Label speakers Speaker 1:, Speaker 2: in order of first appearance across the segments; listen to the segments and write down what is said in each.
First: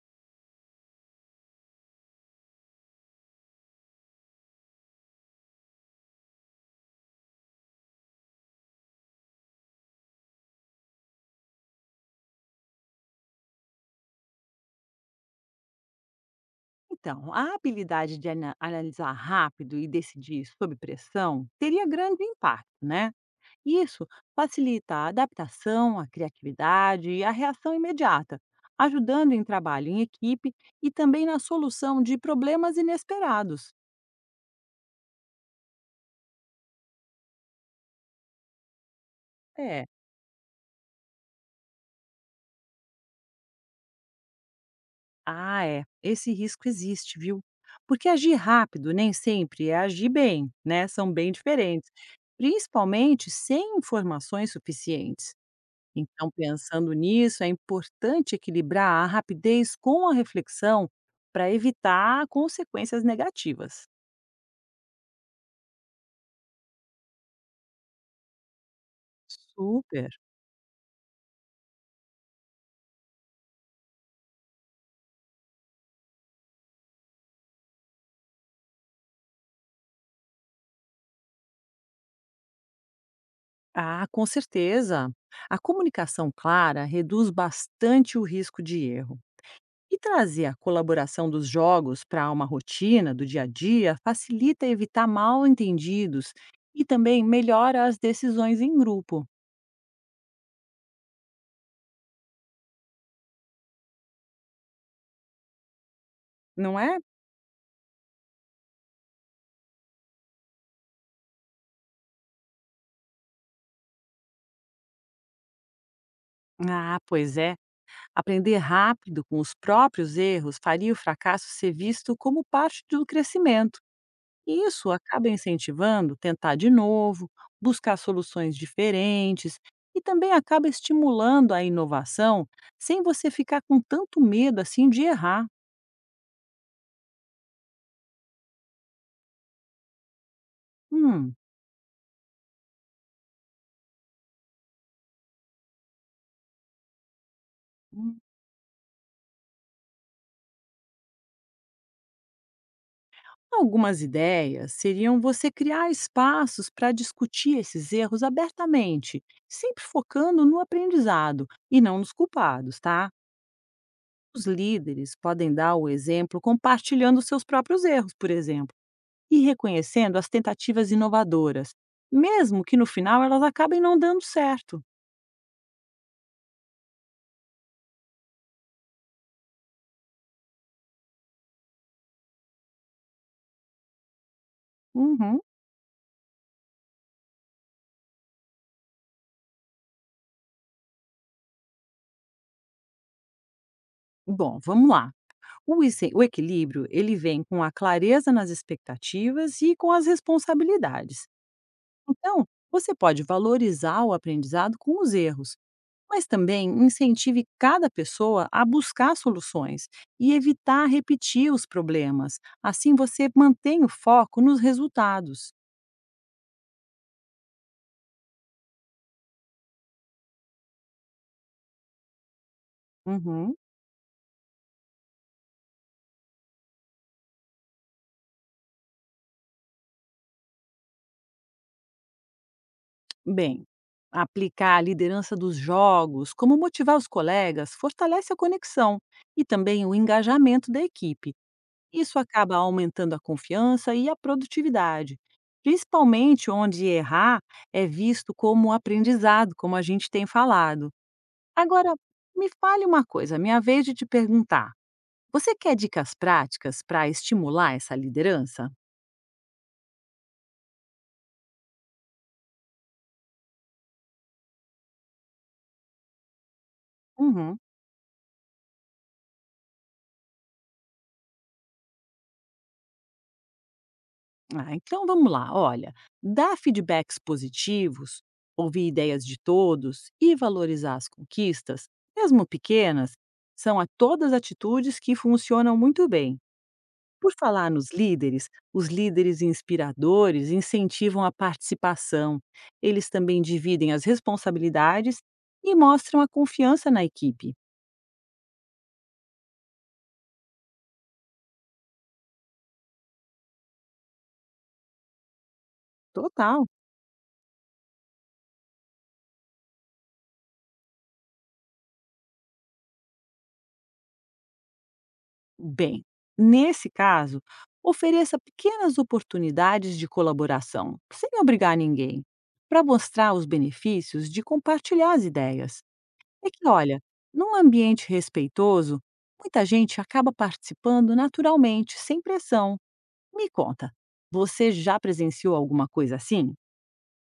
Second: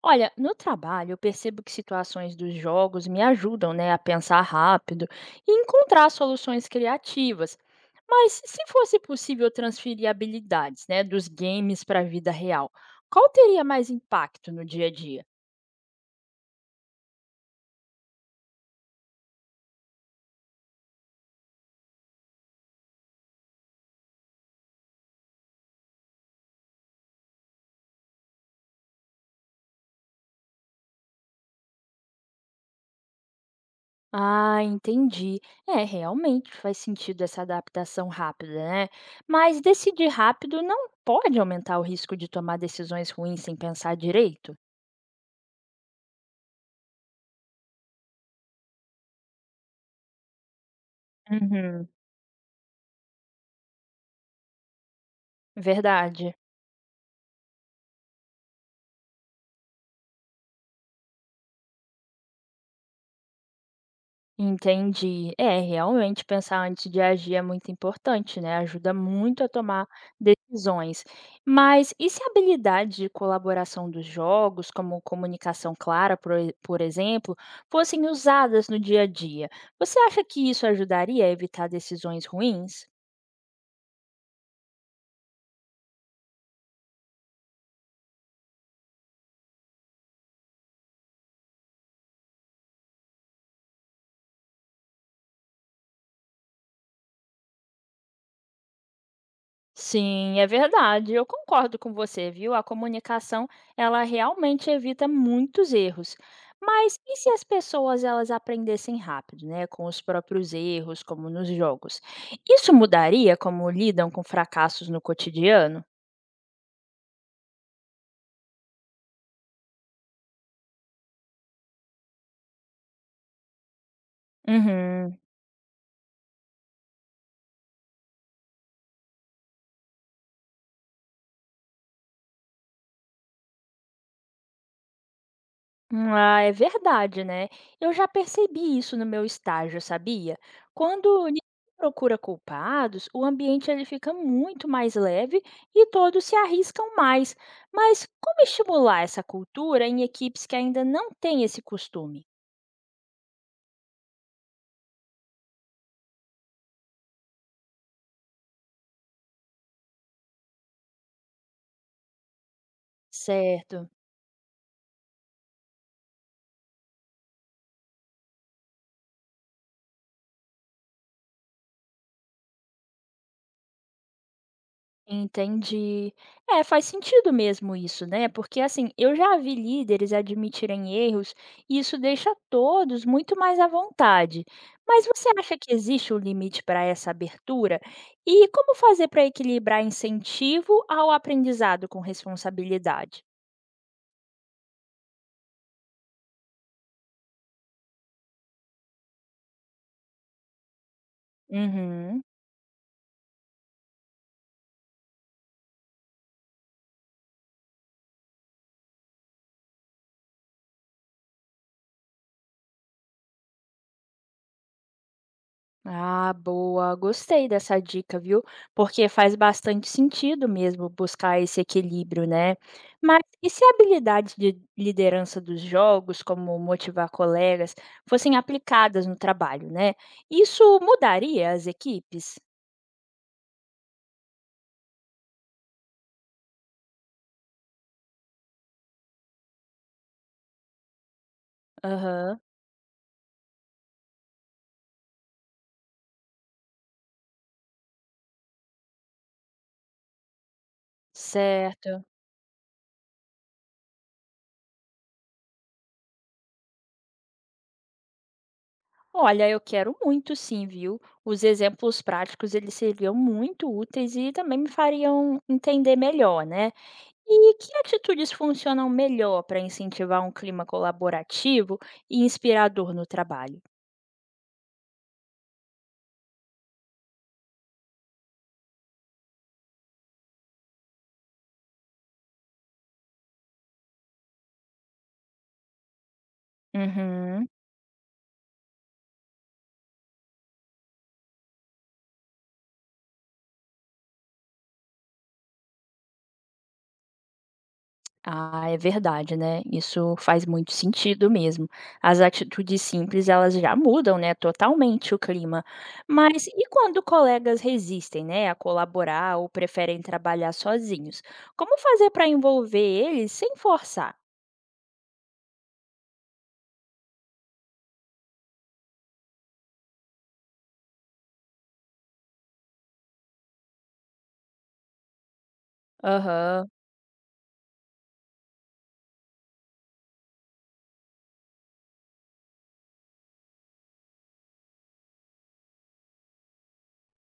Speaker 1: Olha, no trabalho eu percebo que situações dos jogos me ajudam, né, a pensar rápido e encontrar soluções criativas. Mas se fosse possível transferir habilidades, né, dos games para a vida real, qual teria mais impacto no dia a dia?
Speaker 2: Então, a habilidade de analisar rápido e decidir sob pressão teria grande impacto, né? Isso facilita a adaptação, a criatividade e a reação imediata, ajudando em trabalho em equipe e também na solução de problemas inesperados.
Speaker 1: Ah, entendi. É, realmente faz sentido essa adaptação rápida, né? Mas
Speaker 2: É,
Speaker 1: decidir rápido não pode aumentar o risco de tomar decisões ruins sem pensar direito?
Speaker 2: esse risco existe, viu? Porque agir rápido nem sempre é agir bem, né? São bem
Speaker 1: Uhum,
Speaker 2: diferentes, principalmente sem informações suficientes. Então,
Speaker 1: verdade.
Speaker 2: pensando nisso, é importante equilibrar a rapidez com a reflexão para evitar consequências negativas.
Speaker 1: Entendi. É, realmente pensar antes de agir é muito importante, né? Ajuda muito a tomar
Speaker 2: Super.
Speaker 1: decisões. Mas e se a habilidade de colaboração dos jogos, como comunicação clara, por exemplo, fossem usadas no dia a dia? Você acha que isso ajudaria a evitar decisões ruins?
Speaker 2: Ah, com certeza. A comunicação clara reduz bastante o risco de erro. E trazer a colaboração dos jogos para uma rotina do dia a dia facilita evitar mal entendidos e também melhora as decisões em grupo,
Speaker 1: Sim, é verdade. Eu concordo com você, viu? A comunicação, ela realmente evita muitos erros.
Speaker 2: não
Speaker 1: Mas
Speaker 2: é?
Speaker 1: e se as pessoas elas aprendessem rápido, né, com os próprios erros, como nos jogos? Isso mudaria como lidam com fracassos no cotidiano?
Speaker 2: Ah, pois é. Aprender rápido com os próprios erros faria o fracasso ser visto como parte do crescimento, e isso
Speaker 1: Uhum.
Speaker 2: acaba incentivando tentar de novo, buscar soluções diferentes e também acaba estimulando a inovação sem você ficar com tanto medo assim de errar.
Speaker 1: Ah, é verdade, né? Eu já percebi isso no meu estágio, sabia? Quando
Speaker 2: Hum.
Speaker 1: ninguém procura culpados, o ambiente ele fica muito mais leve e todos se arriscam mais. Mas
Speaker 2: Hum,
Speaker 1: como estimular essa cultura em equipes que ainda não têm esse costume?
Speaker 2: Algumas ideias seriam você criar espaços para discutir esses erros abertamente, sempre focando no aprendizado e não nos culpados, tá?
Speaker 1: Certo.
Speaker 2: Os líderes podem dar o exemplo compartilhando seus próprios erros, por exemplo, e reconhecendo as tentativas inovadoras, mesmo que no final elas acabem não dando certo.
Speaker 1: Entendi. É, faz sentido mesmo isso, né? Porque assim, eu já vi líderes admitirem erros e isso deixa todos muito mais à vontade. Mas você
Speaker 2: Uhum.
Speaker 1: acha que existe um limite para essa abertura? E como fazer para equilibrar incentivo ao aprendizado com responsabilidade?
Speaker 2: Bom, vamos lá. O equilíbrio ele vem com a clareza nas expectativas e com as responsabilidades.
Speaker 1: Uhum.
Speaker 2: Então, você pode valorizar o aprendizado com os erros, mas também incentive cada pessoa a buscar soluções e evitar repetir os problemas. Assim você mantém o foco nos resultados.
Speaker 1: Ah, boa. Gostei dessa dica, viu? Porque faz bastante sentido mesmo buscar esse equilíbrio, né? Mas e
Speaker 2: Uhum.
Speaker 1: se a habilidade de liderança dos jogos, como motivar colegas, fossem aplicadas no trabalho, né? Isso mudaria as equipes?
Speaker 2: Bem, aplicar a liderança dos jogos, como motivar os colegas, fortalece a conexão e também o engajamento da equipe. Isso
Speaker 1: Aham,
Speaker 2: acaba aumentando a confiança e a produtividade, principalmente onde errar é visto como aprendizado, como a gente tem falado. Agora,
Speaker 1: certo.
Speaker 2: me fale uma coisa, minha vez de te perguntar. Você quer dicas práticas para estimular essa liderança?
Speaker 1: Olha, eu quero muito sim, viu? Os exemplos práticos, eles seriam muito úteis e também me fariam entender melhor, né? E
Speaker 2: Uhum.
Speaker 1: que atitudes funcionam melhor para incentivar um clima colaborativo e inspirador no trabalho?
Speaker 2: Ah, então vamos lá. Olha, dar feedbacks positivos, ouvir ideias de todos e valorizar as conquistas, mesmo pequenas, são a todas atitudes que funcionam muito bem. Por
Speaker 1: Uhum.
Speaker 2: falar nos líderes, os líderes inspiradores incentivam a participação. Eles também dividem as responsabilidades e mostram a confiança na equipe.
Speaker 1: Ah, é verdade, né? Isso faz muito sentido mesmo. As atitudes simples, elas já mudam, né, totalmente o clima. Mas
Speaker 2: Total.
Speaker 1: e quando colegas resistem, né, a colaborar ou preferem trabalhar sozinhos? Como fazer para envolver eles sem forçar?
Speaker 2: Bem, nesse caso, ofereça pequenas oportunidades de colaboração, sem obrigar ninguém, para mostrar os benefícios de compartilhar as ideias. É
Speaker 1: Aham.
Speaker 2: que, olha, num ambiente respeitoso, muita gente acaba participando naturalmente, sem pressão. Me conta, você já presenciou alguma coisa assim?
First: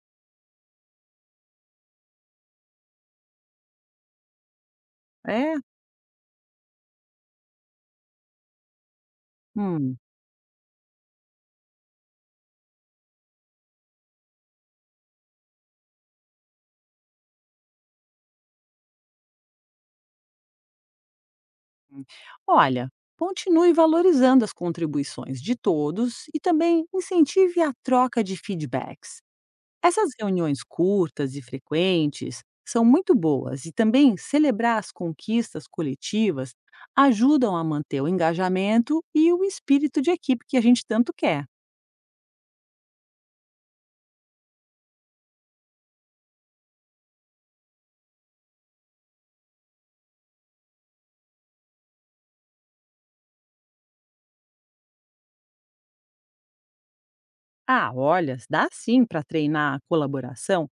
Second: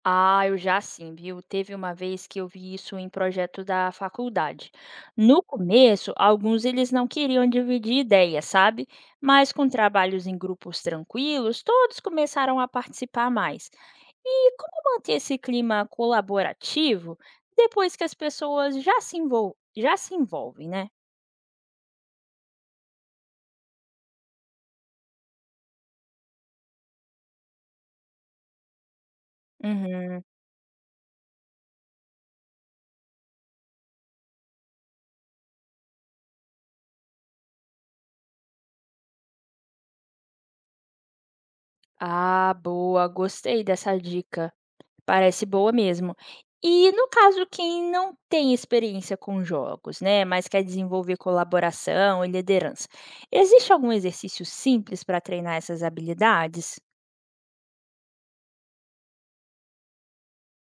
Speaker 1: Ah, eu já sim, viu? Teve uma vez que eu vi isso em projeto da faculdade. No
Speaker 2: É?
Speaker 1: começo, alguns eles não queriam dividir ideias, sabe? Mas com
Speaker 2: Hum.
Speaker 1: trabalhos em grupos tranquilos, todos começaram a participar mais. E como manter esse clima colaborativo depois que as pessoas já se envolvem, né?
Speaker 2: Olha, continue valorizando as contribuições de todos e também incentive a troca de feedbacks. Essas
Speaker 1: Uhum.
Speaker 2: reuniões curtas e frequentes são muito boas e também celebrar as conquistas coletivas ajudam a manter o engajamento e o espírito de equipe que a gente tanto quer.
Speaker 1: Ah, boa, gostei dessa dica. Parece boa mesmo. E no caso quem não tem experiência com jogos, né, mas quer desenvolver colaboração e liderança, existe algum exercício simples para treinar essas habilidades?
Speaker 2: Ah, olha, dá sim para treinar a colaboração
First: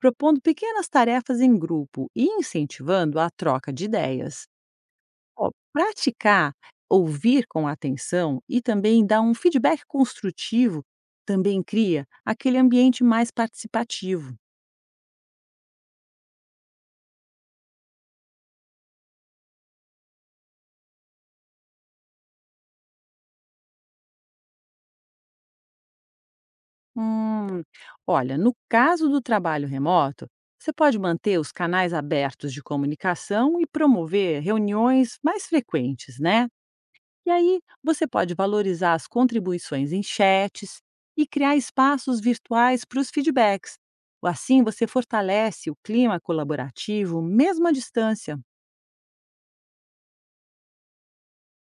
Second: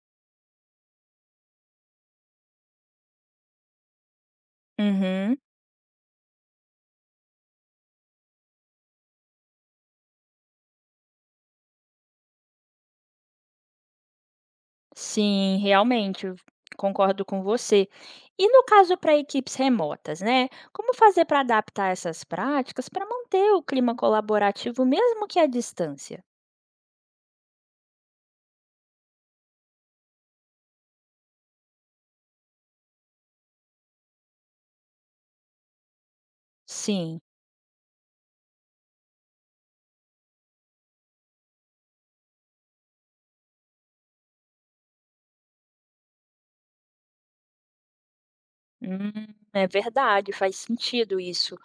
Speaker 2: propondo pequenas tarefas em grupo e incentivando a troca de ideias.
Speaker 1: Uhum.
Speaker 2: Ó, praticar, ouvir com atenção e também dar um feedback construtivo também cria aquele ambiente mais participativo.
Speaker 1: Sim, realmente, eu concordo com você. E no caso para equipes remotas, né? Como fazer para adaptar essas práticas para manter o clima colaborativo mesmo que à distância?
Speaker 2: Hum, olha, no caso do trabalho remoto, você pode manter os canais abertos de comunicação e promover reuniões mais frequentes, né?
Speaker 1: Sim.
Speaker 2: E aí, você pode valorizar as contribuições em chats e criar espaços virtuais para os feedbacks. Assim, você fortalece o clima colaborativo, mesmo à distância.
Speaker 1: Hum, é verdade, faz sentido isso.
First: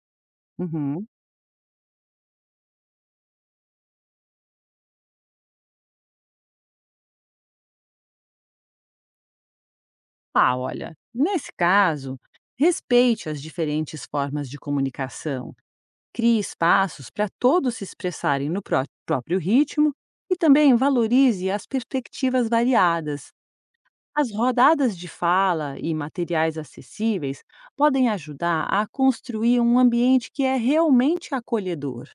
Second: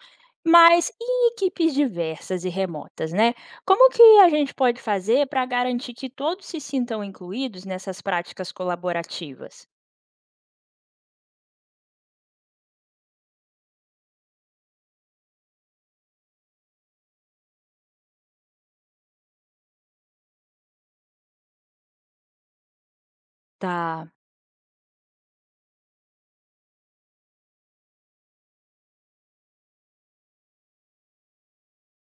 Speaker 1: Mas
Speaker 2: Uhum.
Speaker 1: e equipes diversas e remotas, né? Como que a gente pode fazer para garantir que todos se sintam incluídos nessas práticas colaborativas?
Speaker 2: Ah, olha, nesse caso, respeite as diferentes formas de comunicação, crie espaços para todos se expressarem no próprio ritmo e também valorize as perspectivas variadas.
Speaker 1: Tá,
Speaker 2: As rodadas de fala e materiais acessíveis podem ajudar a construir um ambiente que é realmente acolhedor.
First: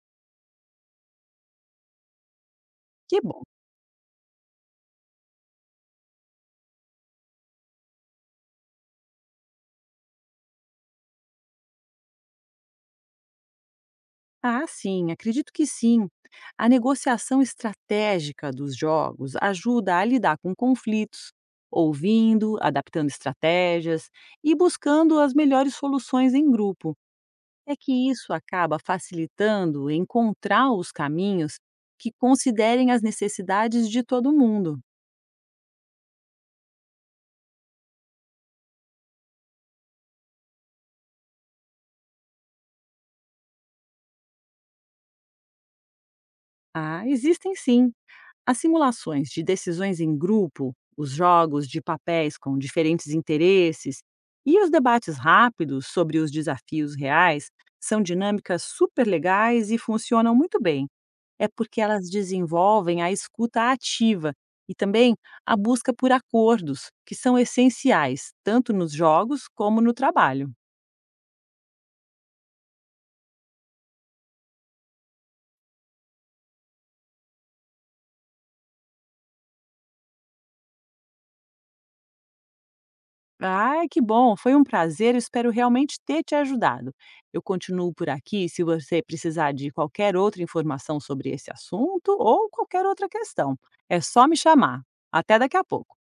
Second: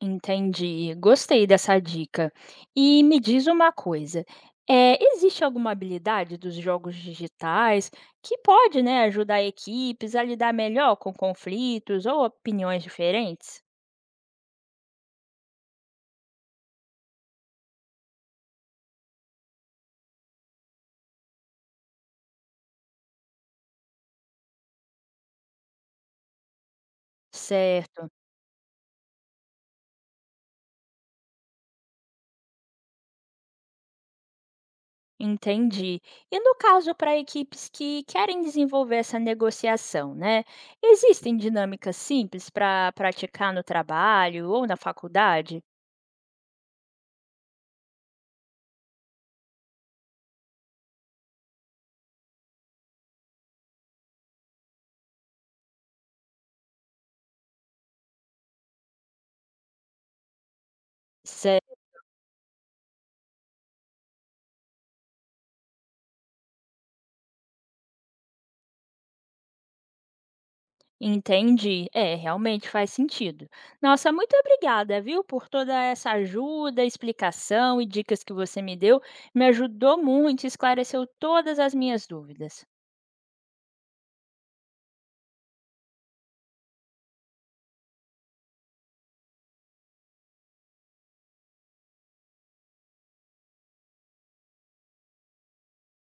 Speaker 1: entendi. Gostei dessa dica. E me
Speaker 2: Que bom!
Speaker 1: diz uma coisa, é, existe alguma habilidade dos jogos digitais que pode, né, ajudar equipes a lidar melhor com conflitos ou opiniões diferentes?
Speaker 2: Ah, sim, acredito que sim. A negociação estratégica dos jogos ajuda a lidar com conflitos, ouvindo, adaptando estratégias e buscando as melhores soluções em grupo. É
Speaker 1: Certo.
Speaker 2: que isso acaba facilitando encontrar os caminhos que considerem as necessidades de todo mundo.
Speaker 1: Entendi. E no caso para equipes que querem desenvolver essa negociação, né? Existem dinâmicas simples para praticar no trabalho ou na faculdade?
Speaker 2: Ah, existem sim. As simulações de decisões em grupo, os jogos de papéis com diferentes interesses e os debates rápidos sobre os desafios reais são dinâmicas super legais e funcionam muito bem. É
Speaker 1: Cé-
Speaker 2: porque elas desenvolvem a escuta ativa e também a busca por acordos, que são essenciais tanto nos jogos como no trabalho.
Speaker 1: Entendi. É, realmente faz sentido. Nossa, muito obrigada, viu, por toda essa ajuda, explicação e dicas que você me deu. Me ajudou muito, e esclareceu todas as minhas dúvidas.
Speaker 2: Ai, que bom, foi um prazer, eu espero realmente ter te ajudado. Eu continuo por aqui se você precisar de qualquer outra informação sobre esse assunto ou qualquer outra questão. É só me chamar. Até daqui a pouco.